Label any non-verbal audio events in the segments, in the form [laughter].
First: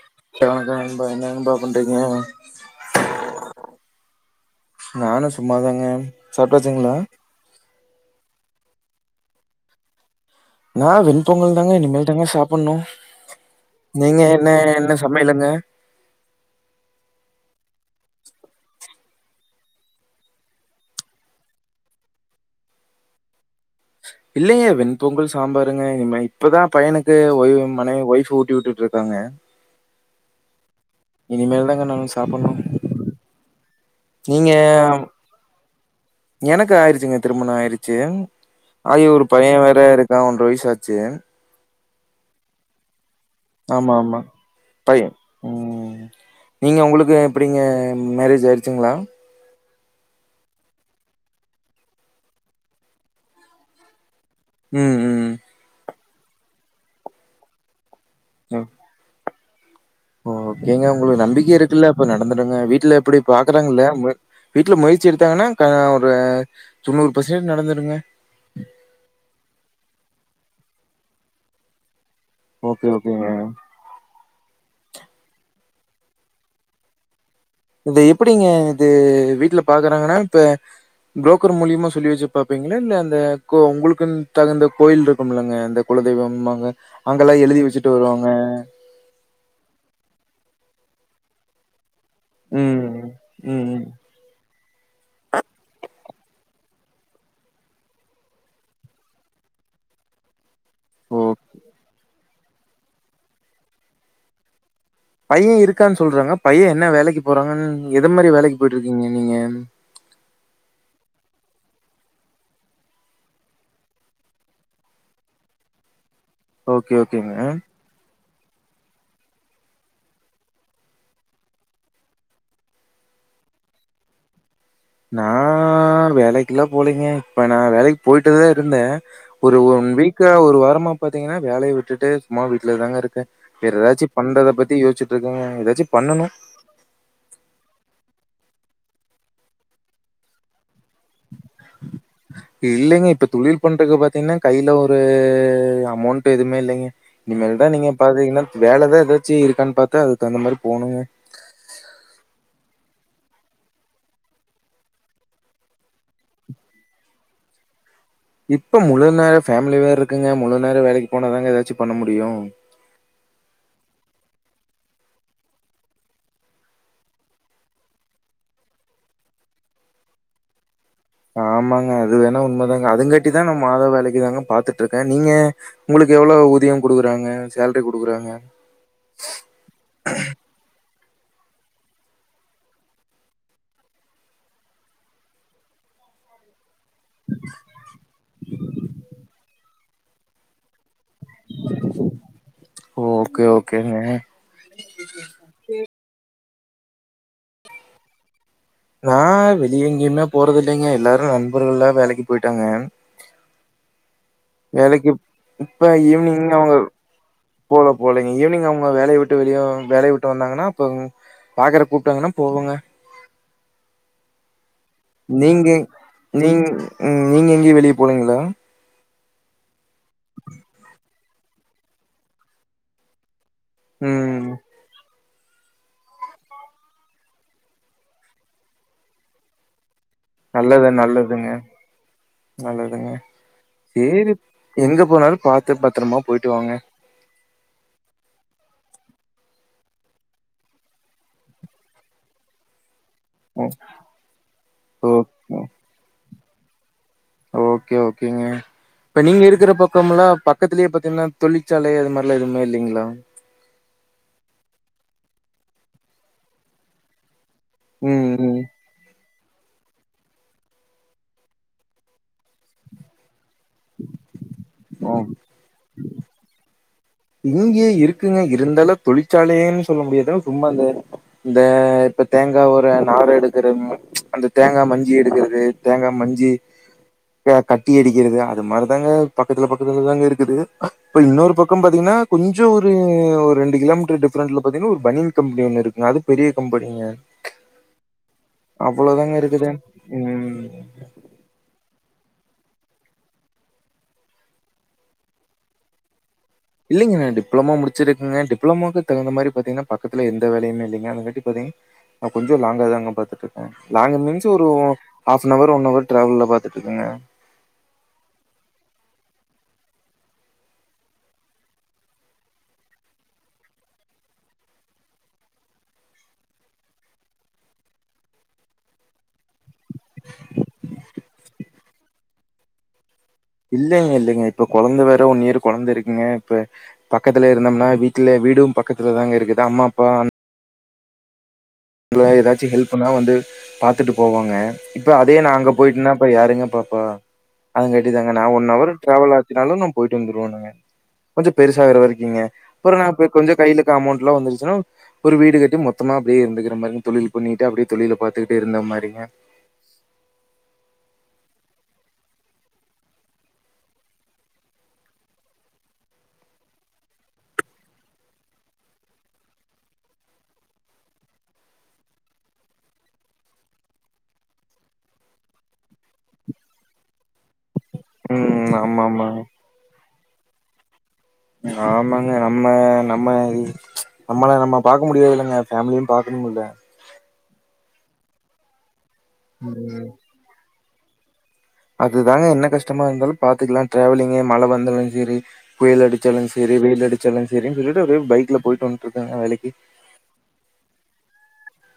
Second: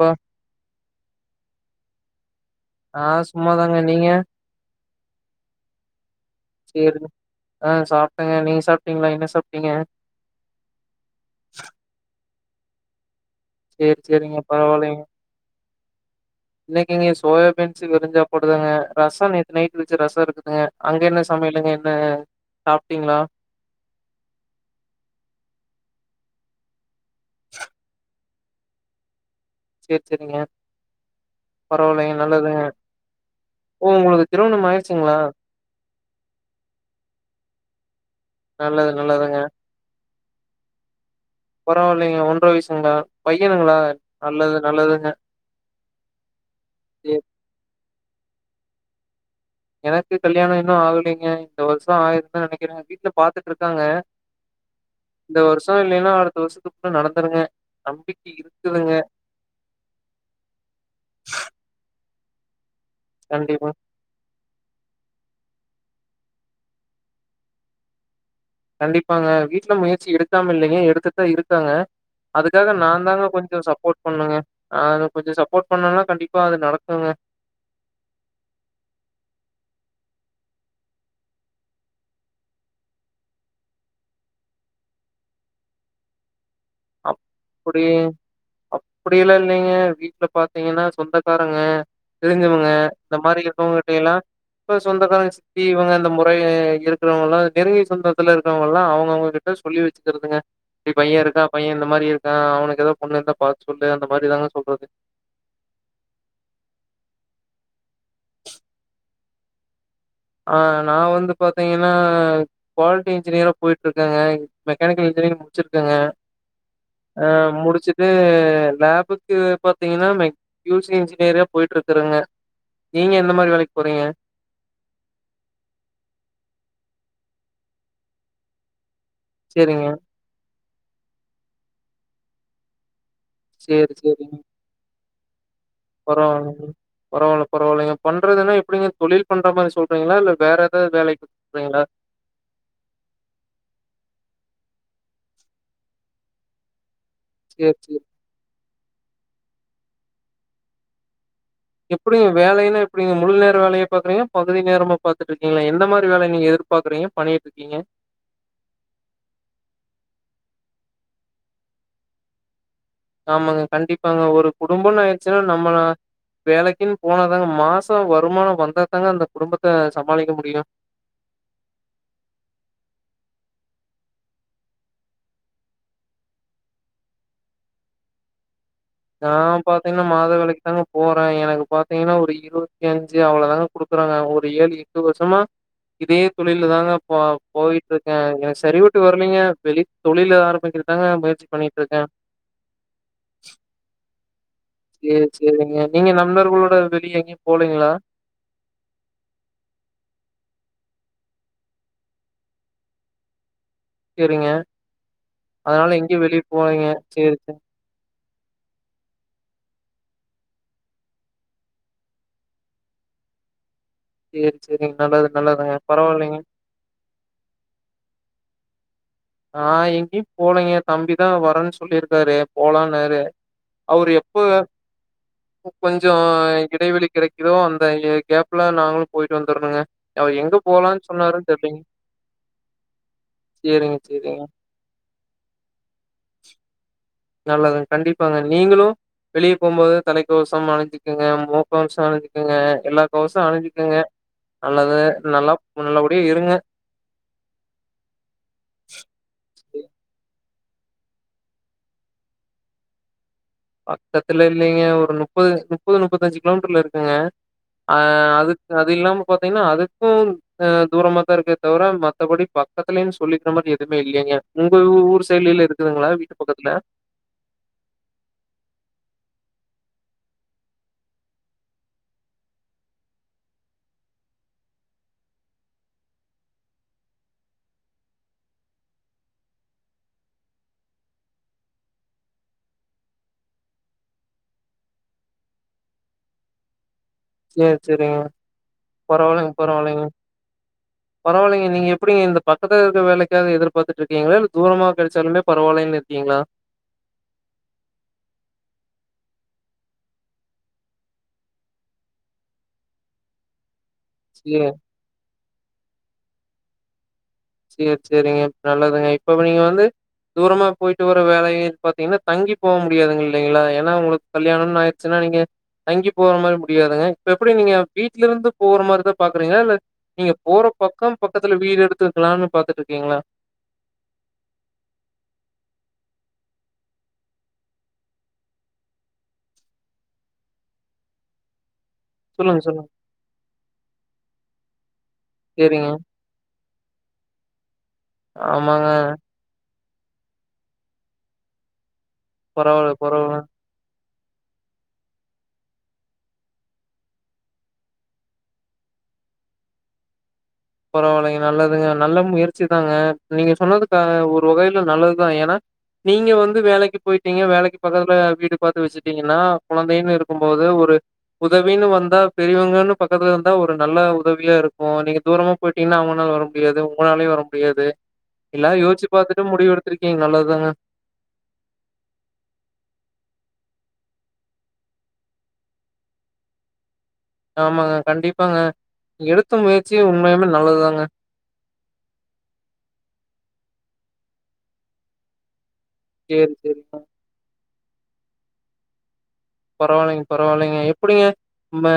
பா ஓ நா சும்மாதாங்க நீங்க நானும் சும்மாதாங்க சாப்பிட்டாச்சுங்களா சாப்பிட்டங்க நீ சாப்பிட்டீங்களா என்ன சாப்பிட்டீங்க நா வெண்பொங்கல் தாங்க இனிமேல் தாங்க சாப் ஒண்ணு சேரி நீங்க சேரிங்க என்ன என்ன சமையலுங்க இன்னைக்கு இங்க சோயா பீன்ஸ் வெறு சாப்பாடுத்தாங்க ரசம் நைட்டு வச்சு ரசம் இருக்குதுங்க அங்க என்ன சமையலுங்க என்ன சாப்பிட்டீங்களா இல்லைய வெண்பொங்கல் சாம்பாருங்க இனிம இப்பதான் பையனுக்கு ஒய் மனைவி ஒய்ஃப் ஊட்டி விட்டுட்டு இருக்காங்க சரி சரிங்க இனிமேல தாங்க நானே சாப்பிடணும் ஓ உங்களுக்கு நீங்க திருமணம் ஆயிடுச்சுங்களா எனக்கு ஆயிருச்சுங்க திருமணம் ஆயிருச்சு நல்லது [unintelligible] ஐயோ ஒரு நல்லதுங்க பைய வேற இருக் ஏ ஒன்ற வயசு ஆச்சு பரவில்லைங்க ஒன்ற வயசுங்களா பையனுங்களா ஆமா ஆமா நல்லது பைய நல்லதுங்க உம் நீங்க உங்களுக்கு சரி, எப்படிங்க மேரேஜ் ஆயிடுச்சிங்களா எனக்கு கல்யாணம் இன்னும் ஆகலைங்க இந்த வருஷம் ஆகிருன்னு நினைக்கிறேன் வீட்டுல பாத்துட்டு இருக்காங்க ம் இந்த ம் வருஷம் இல்லைன்னா பத்து வருஷத்துக்குள்ள நடந்துருங்க நம்பிக்கை இருக்குதுங்க எங்க வீட் வீட்டுல இப்படி கண்டிப்பா. பாக்கிறாங்க இல்ல வீட்ல முயற்சி எடுத்தாங்கன்னா கா ஒரு தொன்னூரு பர்சன்ட் நடந்துருங்க கண்டிப்பாங்க வீட்ல முயற்சி எடுக்காம இல்லையங்க எடுத்துட்டு தா இருக்காங்க அதுக்காக ஓகே, நா தா ஓகேங்க. கொஞ்சொ சப்போட் பண்ணனுங்க ஆது கொஞ்சொ சப்போட் பண்ணோனா கண்டிப்பா அது நடக்குங்க இந்த எப்டிங்க இது வீட்டுல பாக்குறாங்கன்னா இப்ப புரோக்கர் மூலியமா சொல்லி வச்சு பாப்பிங்களா இல்ல அந்த கோ உங்களுக்குன் தகுந்த கோயில் இருக்கும் இல்லங்க இந்த குலதெய்வம் பாங்க அப்புடி அப்புடி எல்லா இல்லைங்க வீட்ல பாத்தீங்கன்னா சொந்தக்காரங்க தெரிஞ்சவங்க ம். இந்த மாரி ம். இருக்கவங்க ம். கிட்ட எல்லா இப்ப சொந்தக்காரங்க சித்தி இவங்க அந்த முறை இருக்குறவங்க எல்லா நெருங்கி சொந்தத்துல இருக்குறவங்க எல்லா அவங்க அவங்க கிட்ட சொல்லி வச்சுக்குறதுங்க தி ஓ! பைய இருக்கா பைய இருக்கா அவனுக்கு ஏதா பொண்ணு இருந்தா பாத்து சொல்லு அந்த மாரி தாங்க சொல்றது பைய இருக்கான் சொல்றாங்க பைய என்ன வேலைக்கு போறாங்கன் எது மாதிரி வேலைக்கு போயிட்டு இருக்கீங்க நீங்கன் ஆ நா வந்து பாத்தீங்கன்னா குவாலிட்டி இன்ஜினியரா போயிட்டு இருக்கங்க மெக்கானிக்கல் இன்ஜினியரிங்க் முடிச்சு இருக்கங்க ஓகே, ஓகேங்க. ஆஹ் முடிச்சுட்டு ஆ லேபுக்கு பாத்தீங்கன்னா மெ கியூஸி இன்ஜினியரிங்க போயிட்டு இருக்குதுங்க நீங்க எந்த மாதிரி வேலைக்கு போறீங்க நா வேலைக்குல்லா போலங்க இப்போ நா வேலைக்கு போயிட்டு தா இருந்தே ஒரு சரிங்க. ஒன் வீக்கா ஒரு வார மா பாத்தீங்கன்னா வேலைய விட்டுட்டு சும்மா வீட்ல தாங்க இருக்க வேற சரி, ஏதாச்சு சரிங்க. பண்றது பத்தி யோசிச்சுட் இருக்கங்க எதா பரவால்லங்க பரவால்ல பரவாயில்லைங்க பண்றதுன்னா எப்டிங்க தொழில் பண்ற மாரி சொல்றீங்களா இல்ல வேற ஏதாவது வேலைக்கு சொல்றீங்களா? இல்லைங்க இப்ப தொழில் பண்ணுறக்கு பாத்தீங்கன்னா கையில ஒ ரூ அமௌன்ட்டு எதுமே இல்லைங்க இனிமேல் தா சரி, நீங்க சரி. பாத்தீங்கன்னா வேல தா ஏதாச்சு இருக்கான்னு பாத்து அதுக்கு தகுந்த மாரி போனுங்க எப்டிங்க வேலையெல்லா எப்டிங்க முழு நேர வேலையா பாக்குறீங்களா பகுதி நேரமா பாத்துட்ருக்கீங்களா எந்த மாரி வேலைங்க நீங்க எதிர்பாக்குறீங்க பண்ணிட்டு இருக்கீங்க இப்ப முழு நேர ஃபேமிலி வேற இருக்குங்க முழு நேர வேலைக்கு போனாதாங்க ஏதாச்சு பண்ண முடியு ஆமாங்க கண்டிப்பாங்க ஒரு குடும்போனு ஆயிச்சுன்னா நம்ம தா வேலைக்கு போனா தாங்க மாசொ வருமானோ வந்தா தாங்க அந்த குடும்பத்த சமாளிக்க முடியு ஆமாங்க அது வேணா உண்மதாங்க அதுங்காட்டி தா நா மாத வேலைக்குதாங்க பாத்துட்டு இருக்கே நீங்க உங்களுக்கு எவ்வளோ ஊதியொ குடுக்குறாங்க சேலரி குடுக்குறாங்க நா பாத்தீங்கன்னா மாத வேலைக்கு தாங்க போகறே எனக்கு பாத்தீங்கன்னா ஒரு இருவத்தி அஞ்சு அவ்வளோ தாங்க கொடுக்குறாங்க ஒரு ஏழு எட்டு வருஷமா இதே தொழில்ல தாங்க போ போயிட்டு இருக்கே எனக்ஙு சரி பட்டு வரலீங்க வெளி தொழில் ஏதா ஆரம்பிக்கிற தாங்க முயற்சி பண்ணிட்டு இருக்கே ஓகே, ஓகேங்க. சேரி சேரிங்க நீங்க ந தொண்டர்களோட வெளிய எங்கயும் போலீங்களா நா வெளியே எங்கேயுமே போறத இல்லிங்க எல்லாரும் நண்பர்கள்ல்லாம் வேலைக்கு போயிட்டாங்க செரிங்க வேலைக்கு இப்ப அதனால எங்கயு வெளிய ஈவினிங் அவங்க போலீங்க செரி செரி போல போலங்க ஈவினிங் அவங்க வேலைய விட்டு வெளிய வேலைய விட்டு வந்தாங்கன்னா அப்ப பாக்குறகு கூப்டாங்கன்னா போவங்க சேரி சேரிங்க நல்லது நீங்க நல்லதுங்க பரவால்லைங்க. நீ உம் நீங்க எங்கயும் வெளிய போலீங்களா ஆஹ் எங்கேயு போலிங்க தம்பிதா வரன்னு சொல்லியிருக்காரு போலானாரு அவரு ம். எப்ப கொஞ்ச இடைவெளி கிடைக்குதோ அந்த கேப்ல நாங்களும் போயிட்டு வந்துரணுங்க அவ எங்க நல்லது, போலான்னு நல்லதுங்க, சொன்னாருன்னு தெரிலீங் சேரிங் சேரி எங்க போனாலும் பாத்து பத்ரமா போயிட்டு வாங்க நல்லதுங்க கண்டிப்பாங்க நீங்களு வெளிய போகும்போது தலைக்கவசம் அனிஞ்சிக்கங்க முக்கவசம் அனிஞ்சிக்கங்க எல்லா க்கவசம் ஓ அனிஞ்சுக்கங்க நல்லது நல்லா ஓகே நல்லபடியாக இருங்க ஓகே ஓகேங்க இப்ப நீங்க இருக்குற பக்கம்லாம் பக்கத்திலயே பாத்தீங்கன்னா தொழிற்சாலை அது மாரிலாம் எதுவுமே இல்லிங்களா பக்கத்துல இல்லிங்க ஒரு முப்பது முப்பது முப்பத்த அஞ்சு கிலோமீட்டர்ல இருக்குங்க ம் அஹ் ம் அதுக்கு அது இல்லாம பாத்தீங்கன்னா அதுக்கு தூரமா தா இருக்கே தவிர மத்தபடி பக்கத்துலனு சொல்லி சொல்ற மாரி எதுமே இல்லிங்க உங்க ஆ ஊர் சைடுலலா இருக்குதுங்களா வீட்டு பக்கத்துல இங்கே இருக்குங்க இருந்தாலு தொழிற்சாலைய்ன்னு சொல்ல முடியாது உம்மா அந்த இந்த இப்ப தேங்காய் ஓடு நாரு எடுக்கற அந்த தேங்காய் மஞ்சி எடுக்கிறது தேங்காய் மஞ்சி கட்டி அடிக்கிறது அது மாரி தாங்க பக்கத்துல பக்கத்துலதாங்க இருக்குது இப்ப இன்னொரு பக்கம் இரு பாத்தீங்கன்னா கொஞ்ச ஒரு ரெண்டு கிலோமீட்டர் டிஃபரன்ஸ்ல பாத்தீங்கன்னா ஒரு பனியன் கம்பெனி ஒண்ணு இருக்கு அது பெரிய கம்பெனிங்க சேரி சேரிங்க அவ்வளோதாங்க பரவால்லிங்க இருக்குது பரவால்லிங்க ம் பரவால்லிங்க நீங்க எப்டிங்க இந்த பக்கத்துல இருக்க வேலைக்காக எதிர்பார்த்துட்டு இருக்கீங்களா இல்ல தூரமா கெடச்சாலுமே பரவாயில்லன்னு இருக்கீங்களா இல்லிங்க நா டிப்ளமமா முடிச்சு இருக்கங்க டிப்ளமோக்கு தகுந்த மாரி பாத்தீங்கன்னா பக்கத்துல எந்த வேலையுமே இல்லிங்க அதை கட்டி பாத்தீங்கன்னா நா கொஞ்சம் லாங்காத தாங்க பாத்துட்டு இருக்க லாங்கு மீன்ஸ் சரி, ஒரு ஹப்வர் ஒன் ஹவர் ட்ராவல்ல தா எத்து இருக்குங்க சேரி சுரிங்க நல்லதுங்க இப்ப நீங்க வந்து தூரமா போயிட்டு வற வேல பாத்தீங்கன்னா தங்கி போக முடியாதுங்க இல்லிங்களா ஏன்னா உங்களுக்கு கல்யாணம்னு ஆயிடுச்சுன்னா நீங்க தங்கி போற மாரி முடியாதுங்க இப்ப எப்டி நீங்க வீட்ல இருந்து போற மாரிதா பாக்குறீங்களா இல்ல நீங்க போற பக்கம் பக்கத்துல வீடு எடுத்து கலான்னு பாத்துட்டு இருக்கீங்களா இல்லிங்க இல்லிங்க இப்ப கெழந்த வேற ஒன்னியர் கெழந்த இருக்குங்க இப்ப பக்கத்துல இருந்தோம்னா வீட்ல வீடும் பக்கத்துலதாங்க இருக்குது அம்மா அப்பா சொல்லுங்க, ஏதாச்சு சொல்லுங்க. ஹெல்புன்னா வந்து பாத்துட்டு போவாங்க இப்போ அதே நா அங்க சரிங்க. போயிட்டன்னா அப்ப யாருங்க பாப்பா அதுங்க காட்டிதாங்க நா ஒன் ஆமாங்க. அவர் டிராவல் ஆச்சினாலு நா போயிட்டு வந்துருவனுங்க கொஞ்ச பெருசாகுற வரைக்கு ங்க பரவால்ல, அப்புறம் நா பரவால்ல. கொஞ்சம் கையில இருக்க அமௌண்ட் நல்லா வந்துருச்சுன்னா ஒரு வீடு கட்டி மொத்தமா அப்படியே இருந்து மாரி தொழில் பண்ணிட்டு அப்படியே தொழில பாாரத்துக்கிட்டு இருந்த மாரிங்க பரவாயில்லைங்க நல்லதுங்க நல்ல முயற்சிதாங்க நீங்க சொன்னதுக்கு ஒரு வகையில நல்லதுதான் ஏன்னா நீங்க வந்து வேலைக்கு போயிட்டீங்க வேலைக்கு பக்கத்துல வீடு பாத்து வச்சுட்டீங்கன்னா குழந்தைன்னு இருக்கும் போது ஒரு உதவின்னு வந்தா பெரியவங்கன்னு பக்கத்துல இருந்தா ஒரு நல்ல உதவியா இருக்கும் நீங்க தூரமா போய்டீங்கன்னா அவங்கனால வர முடியாது உங்களாலே வர முடியாது ம் எல்லாம் ஆமா யோச்சு ப பாத்துட்டு ஆமாங்க முடிவு எடுத்திரு கீங்‌ நல்லதுதாங்க ஆமாங்க நம்ம நம்ம நம்மள நம்ம பாக்க முடியாது இல்லைங்க ஃபேமிலியும் பாக்கணும்ல ஆமாங்க கண்டிப்பாங்க எடுத்த முயற்சியும் ம் உண்மையுமே நல்லதுதாங்க ஆஹ் அதுதாங்க என்ன கஷ்டமா இருந்தாலும் பாத்துக்கலாம் டிரவலிங்கே மழை வந்தாலும் சரி புயல் அடிச்சாலும் சரி வெயில் அடிச்சாலும் சரி ஒரே பைக்ல போயிட்டு வந்துக் பரவாயில்லைங்க பரவாயில்லைங்க எப்படிங்க நம்ம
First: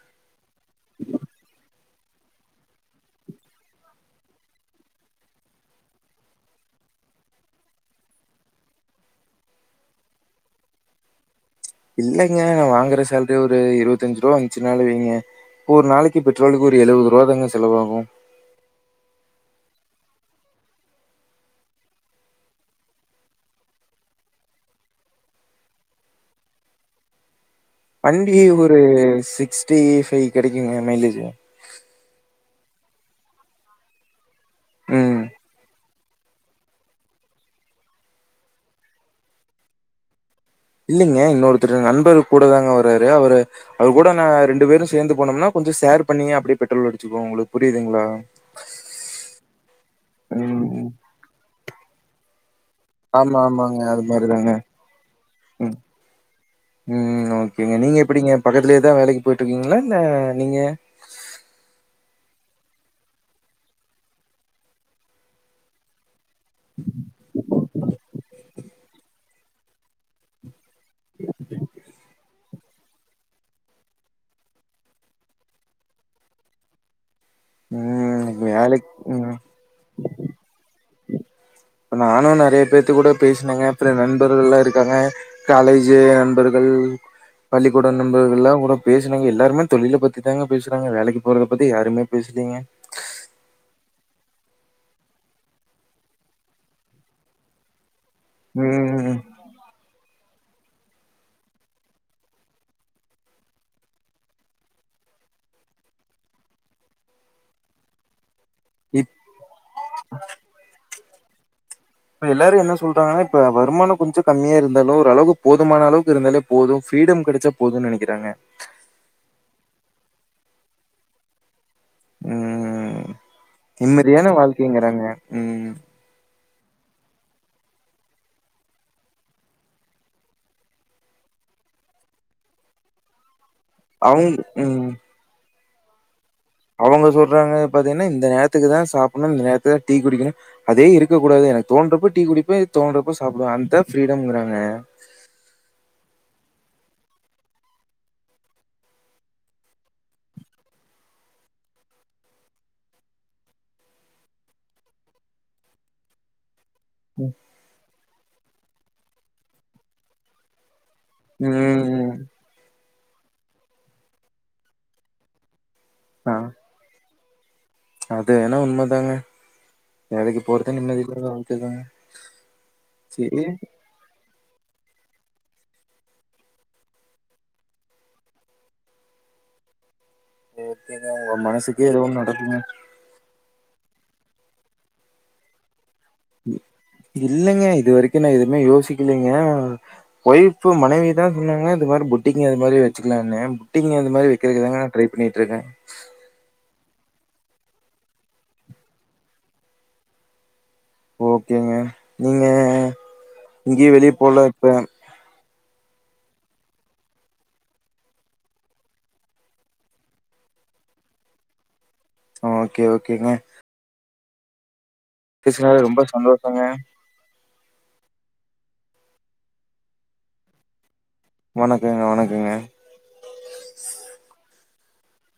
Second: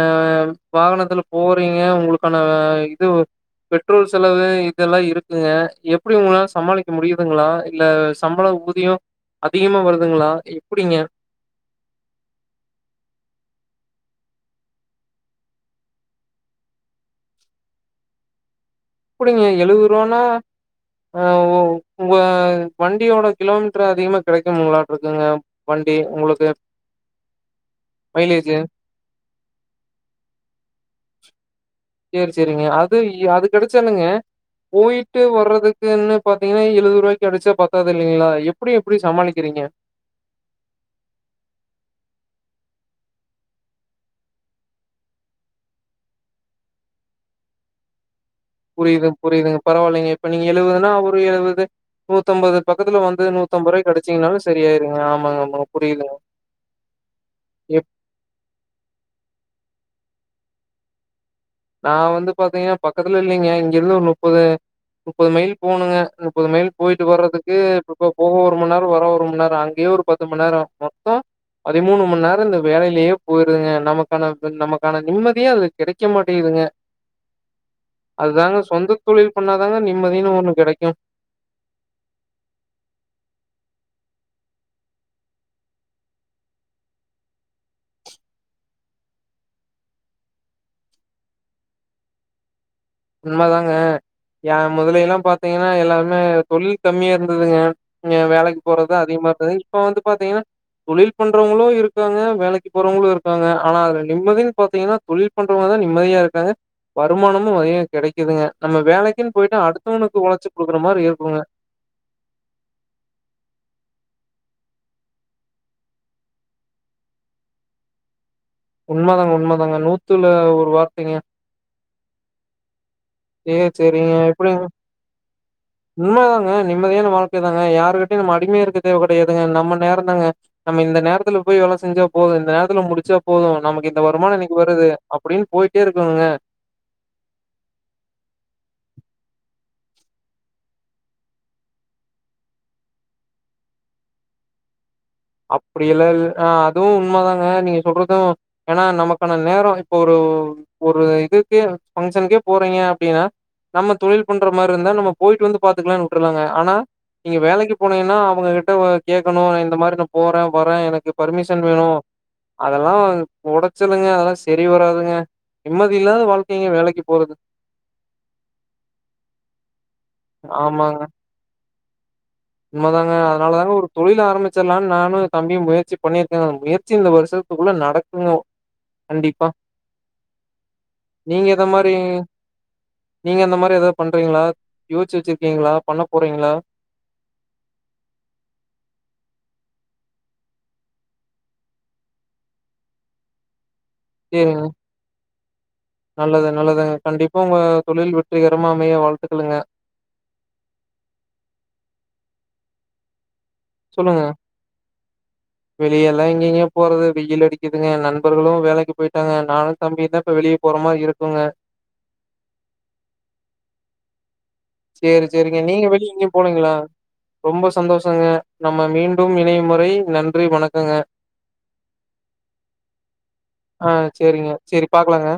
வாகனத்துல போறீங்க உங்களு க்கான இது பெட்ரோல் செலவு இதெல்லாம் இருக்குங்க எப்படி உங்களாம் சமாளிக்க முடியுதுங்களா இல்ல சம்பள ஊதியம் அதிகமா வருதுங்களா எப்படிங்க இல்லைங்க நா வாங்குற சேலரி ஒரு இருபத்தஞ்சு ரூபா வந்துச்சுனால வீங்க இப்ப ஒரு நாளைக்கு பெட்ரோலுக்கு ஒரு எழுபது ரூபா தாங்க செலவாகும் அப்படிங்க எழுபது ரூவானா அஹ் ஒ உங்க வண்டியோட கிலோமீட்டர் அதிகமா கிடைக்கும்ளாட்டு இருக்குங்க வண்டி உங்களுக்கு வண்டி மைலேஜ் ஒரு சிக்ஸ்டி ஃபைவ் கிடைக்குங்க மைலேஜ் செரி செரிங்க அது அது கிடைச்சண்ணுங்க போயிட்டு ம் வரதுக்குன்னு பாத்தீங்கன்னா எழுபது ரூபாய்கு அடிச்சா பத்தாதது இல்லைங்களா எப்படி எப்படி சமாளிக் கிறீங்க இல்லைங்க இன்னொருத்தர் நண்பர் கூட தாங்க வர்றாரு அவரு அவர் கூட நான் ரெண்டு பேரும் சேர்ந்து போனோம்னா கொஞ்சம் ஷேர் பண்ணி அப்படியே பெட்ரோல் அடிச்சுக்கோம் உங்களுக்கு புரியுதுங்களா புரியுதுங்க புரியுதுங்க பரவாயில்லைங்க இப்ப நீங்க ம் எழுபதுன்னா ஒரு எழுபது நூத்தம்பது ஆமா ஆமாங்க அது மாரிதாங்க சரியாயிருங்க. ஆமாங்க, ஆமாங்க. ம் புரியுதுங்க. உம் ஓகேங்க எப் நீங்க எப்படிங்க பக்கத்தலயே தான் வேலைக்கு போயட்டு இருக்கீங்களா இல்ல நீங்க நா வந்து பாத்தீங்கன்னா பக்கத்துல இல்லைங்க இங்கிருந்து ஒரு முப்பது முப்பது மைல் போகணுங்க முப்பது மைல் போயிட்டு வர்றதுக்கு இப்ப இப்ப போக ஒரு மணி நேரம் வர ஒரு மணி நேரம் அங்கேயே ஒரு பத்து மணி நேரம் மொத்தம் அதி மூணு மணி நேரம் இந்த வேலையிலேயே போயிருங்க நமக்கான நமக்கான நிம்மதியே அது கிடைக்க மாட் டேங்குதுங்க ம் அதுதாங்க வேலைக் சொந்த ம் தொழில் பண்ணாதாங்க நிம்மதியின்னு ஒண்ணு கிடைக்கும் நானும் நிறைய பேத்து கூட பேசுனேங்க நண்பர்கள் எல்லாம் இருக்காங்க காலேஜ் நண்பர்கள் பள்ளிக்கூடம் நண்பர்கள் எல்லாம் கூட பேசுனாங்க எல்லாருமே தொழில பத்தி தாங்க பேசுறாங்க வேலைக்கு போறத பத்தி யாருமே பேசுலீங்க ஏன் முதல எல்லாம் பாத்தீங்கன்னா எல்லாருமே தொழில் கம்மியா இருந்ததுங்க வேலைக்கு போறது ம் அதிகமா இருந்தது இப்ப வந்து பாத்தீங்கன்னா தொழில் பண்றவங்களும் இருக்காங்க வேலைக்கு போறவங்களும் இருக்காங்க ஆனா அது நிம்மதியின் பாத்தீங்கன்னா தொழில் பண்றவங்க தான் நிம்மதியா இருக்காங்க வருமானமும் வகையா கெடைக்குதுங்க நம்ம வேலைக்குன்னு போயிட்டா அடுத்தவனுக்கு ஒழச்சு குடுக்குற மாரி இருக் புவே இப்ப எல்லாரு என்ன சொல்றாங்கன்னா இப்ப வருமானொ கொஞ்சொ கம்மியா இருந்தாலு ஒரு அளவுக் போதுமான அளவுக்கு இருந்தாலே போதும் ஃப்ரீடம் கெடச்சா போதுன் நெனைக்கிறாங்க உண்ம தாங்க உண்ம தாங்க நூத்துல ஒரு வார்த்தைங்க உம் ஏ சேரிங்க நிம்மதியான வாழ்க்கைங்கிறாங்க ம் அ நிம்மதியான வாழ்க்கை தாங்க யாருகிட்டயு நம்ம அடிமையா இருக்க தேவ கெடையாதுங்க நம்ம நேரந்தாங்க நம்ம இந்த நேரத்துல போய் வேல செஞ்சா போது இந்த நேரத்துல முடிச்சா போது நமக்கு இந்த அவுங் வருமானொ இன்னைக்கு ம் வருது அப்பின்னு போயிட் இருக்கோங்க அவங்க சொல்றாங்க பாத்தீங்கன்னா இந்த நேரத்துக்குதா சாப்புடணு இந்த நேரத்துலதா டீ குடிக்கணு அதே இருக்கக்க கூடாது எனக் தோன்றப்ப டீ குடிப்பே தோன்றப்ப சாப்புடுவே அந்தா ஃப்ரீடம்ங்கிறாங்க அப்படி எல்லா இல் ஆஹ் அதுவும் உண்மதாங்க நீங்க சொல்றதும் ஏன்னா நமக்கான நேரம் இப்ப ஒரு ஒரு இதுக்கே ஃபங்க்ஷனுக்கே போறீங்க அப்படின்னா நம்ம தொழில் பண்ற மாரி இருந்தா நம்ம போயிட்டு வந்து பாத்துக்கலானு விட்டுருலாங்க ஆனா ம். நீங்க வேலைக்கு போனீங்கன்னா அவங்ககிட்ட வ கேக்கணு இந்த மாரி நா போறே வறே எனக் கு பர்மிஷன் வேணு ம். அதெல்லா கொடச்சலுங்க அதெல்லா சரி வராதுங்க நிம்மதி இல்லாத ஆ வாழ்க்கைங்க வேலைக்கு போறது அது என்னவோ உண்மதாங்க வேலைக்கு போறதே ஆமாங்க நிம்மதி இல்லாத வாழ்க்கைதா உண்மதாங்க அதனால தாங்க ஒரு தொழில் ஆரம்பிக் ச்சர்லானு நானு தம்பியு முயற்சி பண்ணியிருக்கே முயற்சி இந்த வருஷத்துக்குள்ள நடக்குங்க கண்டிப்பா ஓகேதா ஓ நீங்க எத மனசுக்கு மாரி எதுவு நடக்குங்க நீங்க அந்த மாரி எதாவது பண்றீங்களா யோச்சு வச்சிருக்கீங்களா பண்ண போறீங்களா இல்லைங்க இது வரைக்கு நா எதுமே யோசிக்கலைங்க வொய்ஃப்பு மனைவிதா சொன்னாங்க இது மாரி புட்டிங்க அது மாரி வச்சுக்கலானு ட்டிங்க அந்த மாதி வக்கரதுக்கு சேரிங்க தாங்க நா ட்ரை பண்ணிட் ட்ருக்க நல்லது நல்லதுங்க கண்டிப்பா உங்க தொழில் வெற்றிகரமா அமைய வாழ்த்துக்களுங்க ஓகேங்க நீங்க இங்கேயு வெளியே சொல்லுங்க போல இப்ப வெளியெல்லா எங்கேங்க போறது வெயில் அடிக்குதுங்க நண்பர்களு வேலைக்கு போயிட்டாங்க நானுந் தம்பியுதா இப்ப வெளியே போற மா இருக்குங்க ஓகே ஓகேங்க சேரி சேரிங்க நீங்க பேசுனது ரொம்ப வெளிய எங்கயு சந்தோஷங்க. போலைங்களா ரொம்ப சந்தோஷங்க நம்ம மீண்டும் இணையும் முறை நன்றி வணக்கங்க வணக்கங்க வணக்கங்க செரி பாக்கலாங்க